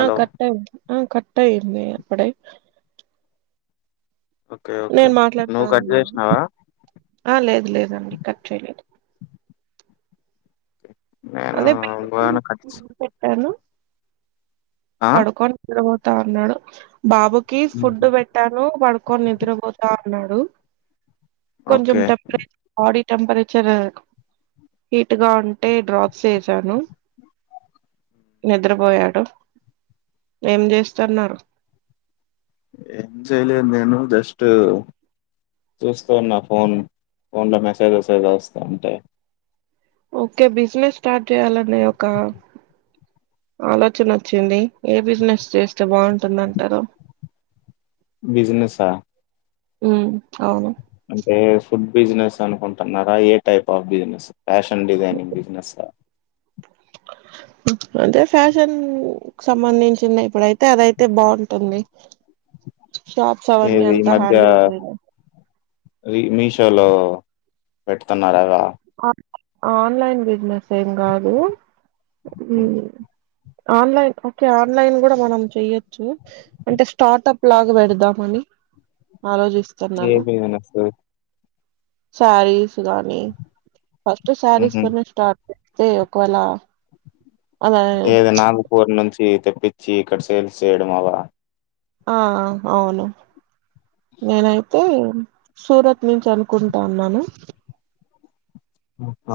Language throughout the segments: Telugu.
ఆ కట్ అయింది ఆ కట్ అయింది అప్పుడే ఓకే ఓకే నేను మాట్లాడతా నువ్వు కట్ అన్నా చేసినావా ఆ లేదు లేదండి కట్ చేయలేదు నేను అదే [inaudible] ఇంగోదాన్ని కట్ చే పేటను ఆ పడుకొని గూడ పోతు తా అన్నాడు బాబుకి ఫుడ్ హుహు. పెట్టాను పడుకొని నిద్రపోతా అన్నాడు కొంచం okay temperature body temperature heat గా ఉంటే డ్రాప్స్ వేసాను నిద్రపోయాడు ఏం చేస్తున్నారు ఎం చెయ్యలేదు నేను జస్ట్ చూస్తూ ఉన్నా ఫోన్ ఫోన్ లో మెసేజెస్ ఏదో వస్తా ఉంటే ఓకే బిజినెస్ స్టార్ట్ చేయాలనే ఒక ఆలోచన వచ్చింది. ఏ బిజినెస్ చేస్తే బాగుంటుంది అంటారు. బిజినెస్సా ఉమ్ అవును ఏ ఫుడ్ బిజినెస్ అనుకుంటున్నారా ఏ type of business fashion designing business ఆ అంటే ఫ్యాషన్ సంబంధించిన ఇప్పుడైతే అదయితే బాగుంటుంది. షాప్స్ అవన్నీ అంతా హ్యాండిల్ చెయ్యలేం. మీషో లో పెడుతున్నారు అవా ఆన్లైన్ బిజినెస్ ఏం కాదు. మ్ ఉ ఆన్లైన్ ఓకే ఆన్లైన్ కూడా మనం చెయ్యొచ్చు. అంటే స్టార్టప్ లాగా పెడదామని ఆలోచిస్ ఏవి వినసు సారీసు గానీ ఫస్ట్ సారీస్ ఉహు తోనే స్టార్ట్ అంతే ఒకవేళ అలా ఏది నాగపూర్ నుంచి తెప్పించి ఇక్కడ సేల్స్ చేయడం అవ ఆ అ అవును నేనైతే సూరత్ నుంచి అనుకుంటా ఉన్నాను హ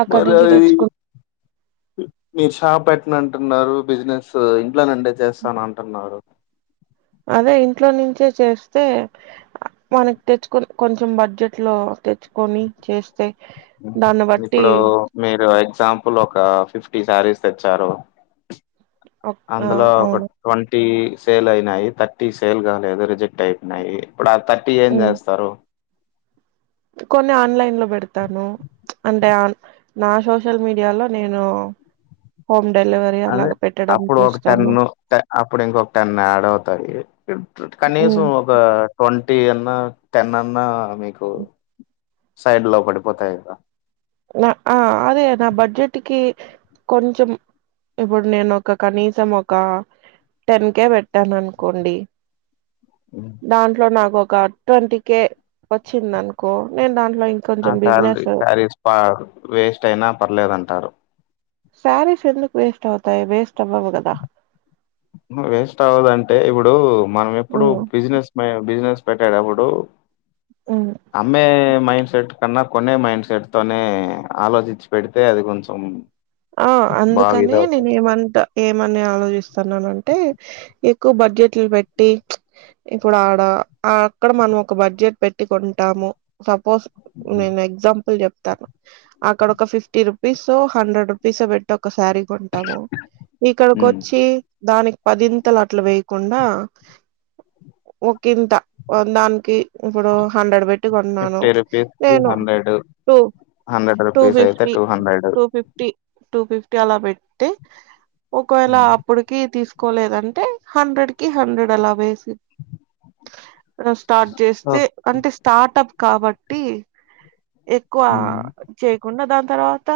అక్కడి నుంచి తెచ్చు మీరు షాప్ పెట్టనంటున్నారు. బిజినెస్ ఇంట్లోనుండే చేస్తానంటున్నారు. అదే ఇంట్లో నుంచే చేస్తే మనకు తెచ్చుకొని కొంచెం బడ్జెట్ లో తెచ్చుకొని చేస్ ఇప్పుడు మీరు ఐ ఎక్సంపుల్ ఒక ఫిఫ్టీ శారీస్ తెచ్చారు ఆ అందులో ఒక అవును ట్వం థటీ సేల్ అయినాయి. థర్టీ సేల్ కాలేదు రిజెక్ట్ అయినాయి. ఇప్పుడు ఆ థర్టీ ఏం ఉమ్. చేస్తారు కొన్ని ఆన్లైన్ లో పెడతాను. అంటే నా సోషల్ మీడియాలో నేను హోమ్ డెలివరీ అదే అలాగ పెట్టడం అప్పుడు ఒక టెన్ చూస్తాను అప్పుడు ఇంకొక టెన్ యాడ్ అవుతాయి ఉమ్. కనీసం ఒక ట్వం ట్వంటి అన్నా టెన్ అన్నన్నా మీకు సైడ్ లో పడిపోతాయ్ ఇంగ ఆ అదే నా బడ్జెట్ కి కొంచెం ఇప్పుడు నేను ఒక కనీసం ఒక టెన్ కేే పెట్టాను అనుకోండి దాంట్లో నాకు ఒ ఒక ట్వంటీకే వచ్చింది అనుకో నేను దాన్ ఆ సార్ [unintelligible] సారేస్ ఆ వేస్ట్ అయినా పర్లేదంటారు శారీస్ ఎందుకు వేస్ట్ అవుతాయి వేస్ట్ అవ్వవు కదా వేస్ట్ అవదంటే ఇప్పుడు మనం ఎప్పుడు హ్మ్ బిజినెస్ మ బిజినెస్ పెట్టేటప్పుడు హ్మ్. అమ్మే మైండ్ సెట్ కన్నా కొనే మైండ్ సెట్ తోనే ఆలోచించి పెడితే అది కొంచెం ఆ బాగా అందుకని నేను ఇదవుతది ఏమంటా ఏమని ఆలోచిస్తా న్నాంటే ఎక్కువ బడ్జెట్లు పెట్టి ఇప్పుడు ఆడ అ అక్కడ మనం ఒక బడ్జెట్ పెట్టి కొంటాము. సప్ పోస్ నేను ఎగ్జాంపుల్ చెప్ తా అక్కడ ఒక fifty rupees hundred rupees bet ఒకసారిీ కొంటాము ఇక్కడకి ఉమ్ వచ్చి దానికి పదింతలు అట్లా వేయకుండా ఒకింత వన్దానికి ఇప్పుడు హండ్రెడ్ పెట్టి కొన్నాను. ఫిఫ్టీ రూపీస్ కి నేను hundred two hundred two rupees అయితే fifty two hundred two fifty two fifty అలా పెట్తే ఒకవేళ అప్పటికి తీసుకు కోలేదంటే హండ్రెడ్ కి హండ్రెడ్ అలా వేసి స్టార్ట్ చేస్తే అంటే స్టార్టమ్ కాబట్టి ఎక్కువ ఉమ్ చేయకుండా దాంతో తరువాత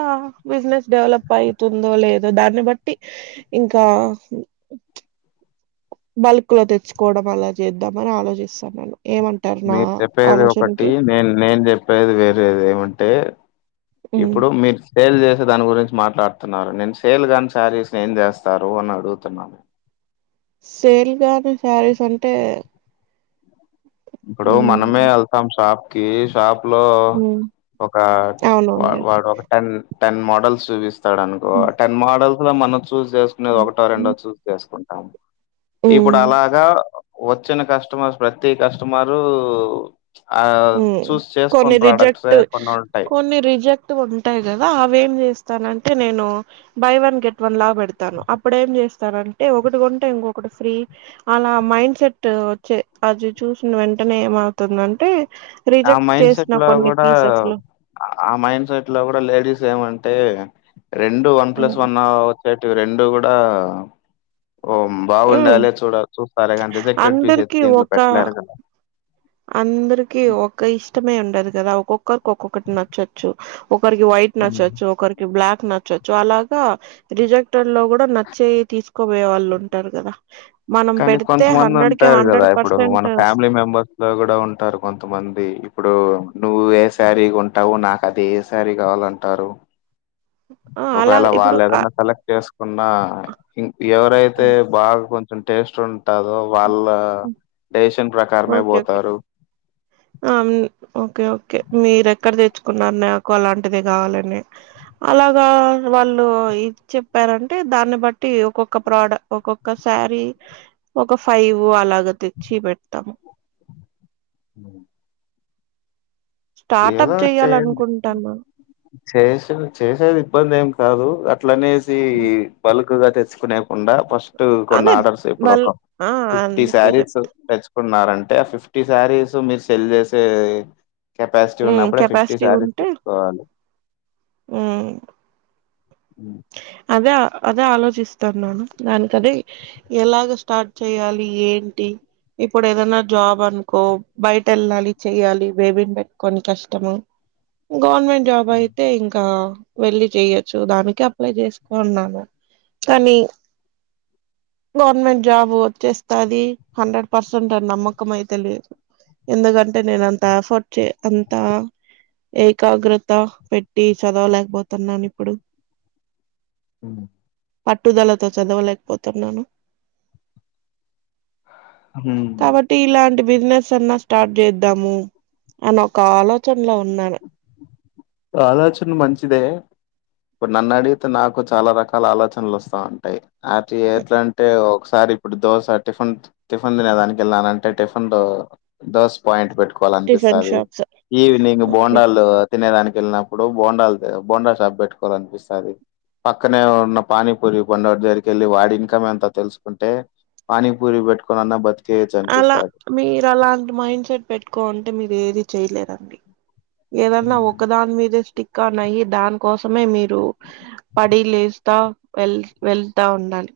బిజినెస్ డెవలప్ అయితుందో లేదో దాన్ని బట్టి ఇంకా బల్క్ లో తెచ్చుకోవడం అలా చేద్దామని ఆలోచిస్తాన్నాను ఏమంటారు నా మీరు చెప్పేది ఒకటి ఆలోచనకి నేను నేను చెప్పేది వేరేది ఏమంటే ఉమ్ ఇప్పుడు మీరు సేల్ చేసే దాని గురించి మాట్లాడుతున్నారు నేను సేల్ కాని శారీస్ ఏం చేస్తారు అని అడుగుతున్నా నేను సేల్ గానీ శారీస్ అంటే ఇప్పుడు మనమే ఉమ్ వెళ్తాం సాప్ కి షాప్ లో ఉమ్ ఒక అవునవునులే వాడు ఒక టెన్ టెన్ మోడల్స్ చూపిస్ స్తాడనుకో ఉమ్ టెన్ మోడల్స్ మన క్ చూజ్ చేసుకునేది ఒకటో రెండో ఉమ్ చూజ్ చేసుకొం టం ఇప్పుడు ఉమ్ అలాగా వచ్చిన కస్టమర్స్ ప్రతి కష్ మారు కొన్ని ప్రోడక్ట్సే రిజెక్ట్ కొన్ని ఉంటాయి కొన్ని రిజెక్ట్ ఉంటాయి. కదా అవేం చేస్ స్తానంటే. నేను బై వన్ గెట్ వన్ లా పెడతాను. అప్పుడ ఏం చేస్తానంటే ఒకటి కొంటే ఇంకొకటి ఫ్రీ అలా మైండ్ సెట్ వచ్చే అది చూసిన వెంటనే ఏమవుతుందంటే. ఆ రిజెక్ట్ మైండ్ సెట్ చేసిన లో కొన్ని కూడా పీసెస్ లో ఆ మైండ్ సెట్ లో కూడా లేడీస్ ఏమంట్ టే రెండు వన్ ప్లస్ వన్ ఆహ్ టివి రెండు కూడా ఓ బాగుండాలి చూడ చూస్తారే కానీ రిజెక్టేడ్ పీసెస్ అయితే అందరికి దీంట్లో ఒక పెట్టలేరు కదా. అందరికి ఒక్ ఇష్టమే ఉండదు కదా. ఒక్కొక్కరికి ఒక్కొక్కటి నచ్చొచ్చు. ఒకరికి వైట్ నచ్చచ్చు ఒకరికి బ్లాక్ నచ్చొచ్చు. అలాగా రిజెక్టర్ లో కూడా నచ్చే తీసుకోబోయే వాళ్ళు ఉంటారు కదా మనం కానీ పెడితే కొంతమంది హండ్రెడ్ కి ఉంటారు కదా. హండ్రెడ్ ఇప్పుడు పర్సెంట్ మన ఫ్యామిలీ మెంబర్స్ లో కూడా ఉంటారు కొంతమంది. ఇప్పుడు నువ్వు ఏ సారీ కొంటావు నాకు అదే సారీ కావాలంటారు. ఆ అలా ఒకవేళ ఇప్పుడు వాళ్ళు ఆ ఏదన్నా సెలెక్ట్ చేసుకున్నా. ఇంక్ ఎవరైతే బాగా కొం టేస్ట్ ఉ ఉంటాదొ వాళ్ళ టేస్ట్ ఇష్టం ప్రకారమే ఓకే ఓకే పోతారు. ఆమ్ ఓకే ఓకే మీరు ఎక్కడ తెచ్చుకున్నారు. నాకు అలాంటిది కావాలని అలాగా వాళ్ళు ఇది చెప్పారంటే దాన్ని బట్టి ఒక్కొక్క ప్రోడ ఒక్కొక్క శారీ ఒక ఫైవ్ అలాగ తెచ్చి పెడతాము. ఉ [inaudible] స్టార్టప్ ఏదో చేయండి. చేయాలనుకుంటాను చేసే చేసేది ఇబ్బంది ఏం కాదు కాన్ అట్లనేసి హ్మ్. పల్ ఎక్కువగ తెచ్చుకునే ఉండా ఫస్ట్ కొన్న అదే ఆర్డర్స్ ఇప్పుడు బల్ ఒక ఆ ఫిఫ్టీ అందుకే చెప్ శారీస్ తెచ్చు కున్నారంటే ఆ ఫిఫ్టీ శారీస్ మీరు సెల్ చేసే కెపాసిటీ మ్ ఉన్నప్పుడ్ ఫిఫ్టీ కెపాసిటీ సారీస్ ఉంటే తెచ్చుకోవాలి మ్ ఉ [inaudible] అదే అదే ఆలోచిస్తున్నాను దానికి అదే ఎలాగ స్టార్ట్ చెయ్యాలి ఏంటి ఇప్పుడు ఏదన్న జాబ్ అనుకో బయట ఎళ్ళాలి చేయ్యాలి బేబిని పెట్టుకోని కష్టము గవర్మెంట్ జాబ్ అయితే ఇంకా వెళ్ళి చేయొచ్చు దానికి అప్లై చేసుకున్నా గ కనీ గవర్నమెంట్ జాబ్ వచ్చేస్తది హండ్రెడ్ పర్సెంట్ అని నమ్మకం అయితే లేదు ఎందుకంటే నేను అంత అఫోర్ట్ చే అంత ఏకాగ్రత పెట్టి చదవలేకపోతున్నాను ఇప్పుడు ఉమ్ పట్టుదలతో చదవలేకపోతున్నాను హ్మ్. కాబట్టి ఇలాంటి బిజినెస్ అన్న స్టార్ట్ చేద్దాము అన్న ఒక ఆలోచనలో ఉన్నాను ఆలోచన మంచిదే ఇప్పుడు నన్ను అడిగితే నాకు చాల రకాల ఆలోచనలు వస్తా ఉంటాయి అతి ఎట్ట్లాంటే ఒక సార్ ఇప్పుడు దోస టిఫిన్ టిఫిన్ తినేదానికి వెళ్ళానంటే టిఫిన్ లో దోశ పాయింట్ పెట్టు కోవాల టిఫిన్ అనిపిస్తాది షాప్స్ ఈవినింగ్ ఓకే బోండాలు తినె దానికి కెళ్ళినప్పుడు బోండాలు బోండా షాప్ పెట్టుకోవాలి అనిపిస్తది పక్కనే ఉన్న పానీపూరి బండోడి దగ్గరికెళ్ళి వాడి ఇన్కమ్ ఎంత తెలుసుకుంటే పానీపూరి పెట్టుకోనన్న బతి అల మీరు అలాంటి మైండ్ సెట్ పెట్టుకోంటే మీరు ఏది చేయలేరండి ఏదన్న ఒకదాని మీదే స్టిక్ ఇక నయి దానికోసమే మీరు పడి లేస్తా వె వెళ్తా ఉండాలి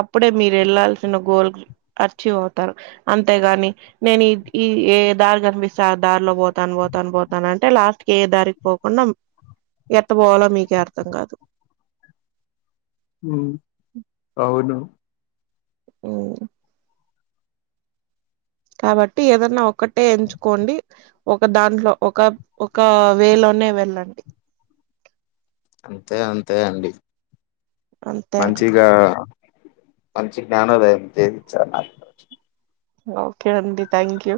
అప్పుడే మీర్ ఎళ్లాల్సిన గోల్ అచీవ్ అవు తరు అంతేగాని నేను ఈ ఈ ఏ దారి కనిపిస్తా దారిలో బోతాను బోతాను బోతాను అంటే లాస్ట్ కి ఏ దారికి పోకుండా ఎట్ట పోవాలో మీకే అర్థం కాదు ఉమ్ అవును ఉ కాబట్టి ఏదన్నా ఒక్కటే ఎంచుకోండి ఒక దాంట్లో ఒక ఒక వే లోనే వెళ్ళండి అంతె అంతె అండి అంతే అండి మంచిగా మంచి జ్ఞానోదయం నేర్పించ్చార్ నాకు ఓకె అండి థ్యాంక్ యూ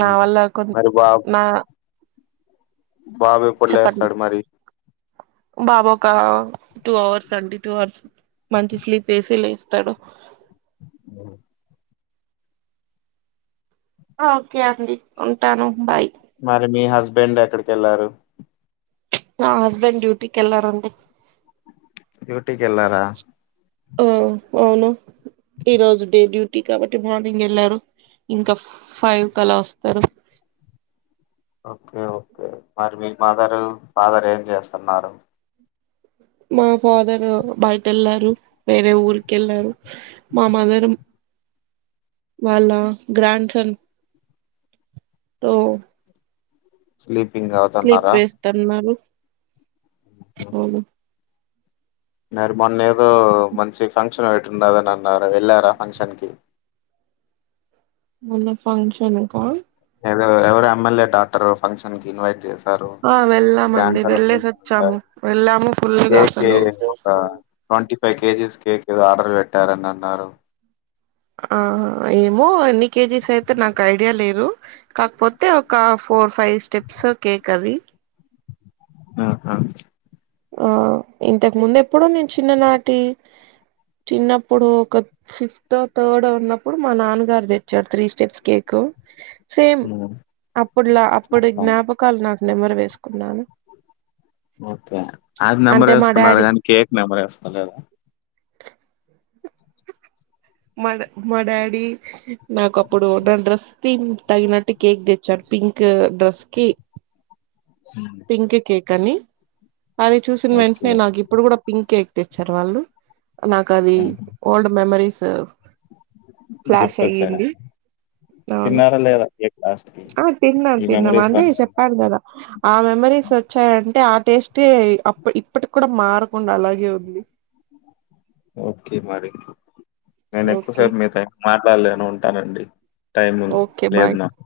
నా వల్ల కొన్ మరి బాబు నా బాబు చెప్పండి ఎప్పుడ్లేస్తాడు మరి బాబు ఒక టూ అవర్స్ అండి టూ అవర్స్ మంచి స్లీప్ వేసి లేస్తాడు అ ఆ ఓకే అండి ఉంటాను బాయ్ మరి మి హస్బెండ్ ఎక్కడికి వెళ్ళారు నా హస్బెండ్ డ్యూటీకి వెళ్లారండి డ్యూటీ కి వెళ్ళారా ఆ అవును ఈ రోజు డే డ్యూటీ కాబట్టి మార్నింగ్ వెళ్లారు ఇంకా ఫైవ్ క అలా వస్తారు. ఓకే ఓకే మరి మీ మదరు ఫాదర్ ఏం చేస్తున్నారు మా ఫాదర్ బయట వెళ్లారు వేరే ఊరిక వెళ్లారు మా మదర్ వాళ్ళ గ్రాండ్ సన్ తో స్లీపింగ్ స్లీప్ అవుతున్నారా వేస్తన్నారు అవును మరి మొన్న ఏదో మంచి ఫంక్షన్ ఒకటి ఉండది అని అన్నారు వెళ్ళారా ఫంక్షన్ కి మొన్న ఫంక్షన్ కా ఏదో ఎవరు ఎమ్మెల్యే డాటర్ ఫంక్షన్ కి ఇన్వైట్ చేశారు ఆ వెళ్ళామండి వెళ్ళేసి వచ్చాము [unintelligible] వెళ్ళాము ఫుల్గా కేక్ అసలు ఒక ట్వంటీ ఫైవ్ కేజీస్ కేక్ ఏదో ఆర్డర్ పెట్టారని అన్నారు. ఆహా ఏమో ఎన్ని కేజీస్ అయితే నాకు ఐడియా లేదు కాకపోతే ఒక ఫోర్ ఫైవ్ స్టెప్స్ కేక్ అది ఆహా ఆ ఇంతకు ముందు ఎప్పుడో నేను చిన్ననాటి చిన్నప్పుడు ఒక ఫిఫ్త్ థర్డ్ ఉన్నప్పుడు మా నాన్నగారు తెచ్చారు త్రీ స్టెప్స్ కేక్ సేమ్ అప్పుడులా అప్పుడు జ్ఞాపకాలు నాకు నెంబర్ వేసుకున్నాను [unintelligible] ఒకే అది నెంబర్ అంటే మా వేసుకున్నారు డాడీ కానీ కేక్ నెమరు వేసుకోలేదా మా మా డాడీ నాకు అప్పుడు నా డ్రస్ త తగినట్టు కేక్ తెచ్చారు పింక్ డ్రెస్ కి హ్మ్. పింక్ కేక్ కానీ అది చూసిన ఓకే వెంటనే నాకు ఇప్పుడు కూడా పింక్ ఎక్ తెచ్చారు వాళ్ళు నాకు అది ఓల్డ్ మెమరీస్ [unintelligible] ఫ్లాష్ గుర్తొచ్చరా అయ్యింది అవును తిన్నారా లేదా కేక్ లాస్ట్ ఆ తిన్నాం తిన్నాం అందుకి చెప్పాను కదా ఆ మెమరీస్ వచ్చాయి అంటే ఆ టేస్ట్ ఏ అప్ప ఇప్పటికి కూడా మారకుండా అలాగే ఉంది ఓకే మరి నేను ఎక్కువ ఓకే సేపు మీతో న ఉంటానండి టైము ఓకే బాయ్ లేదు నాకు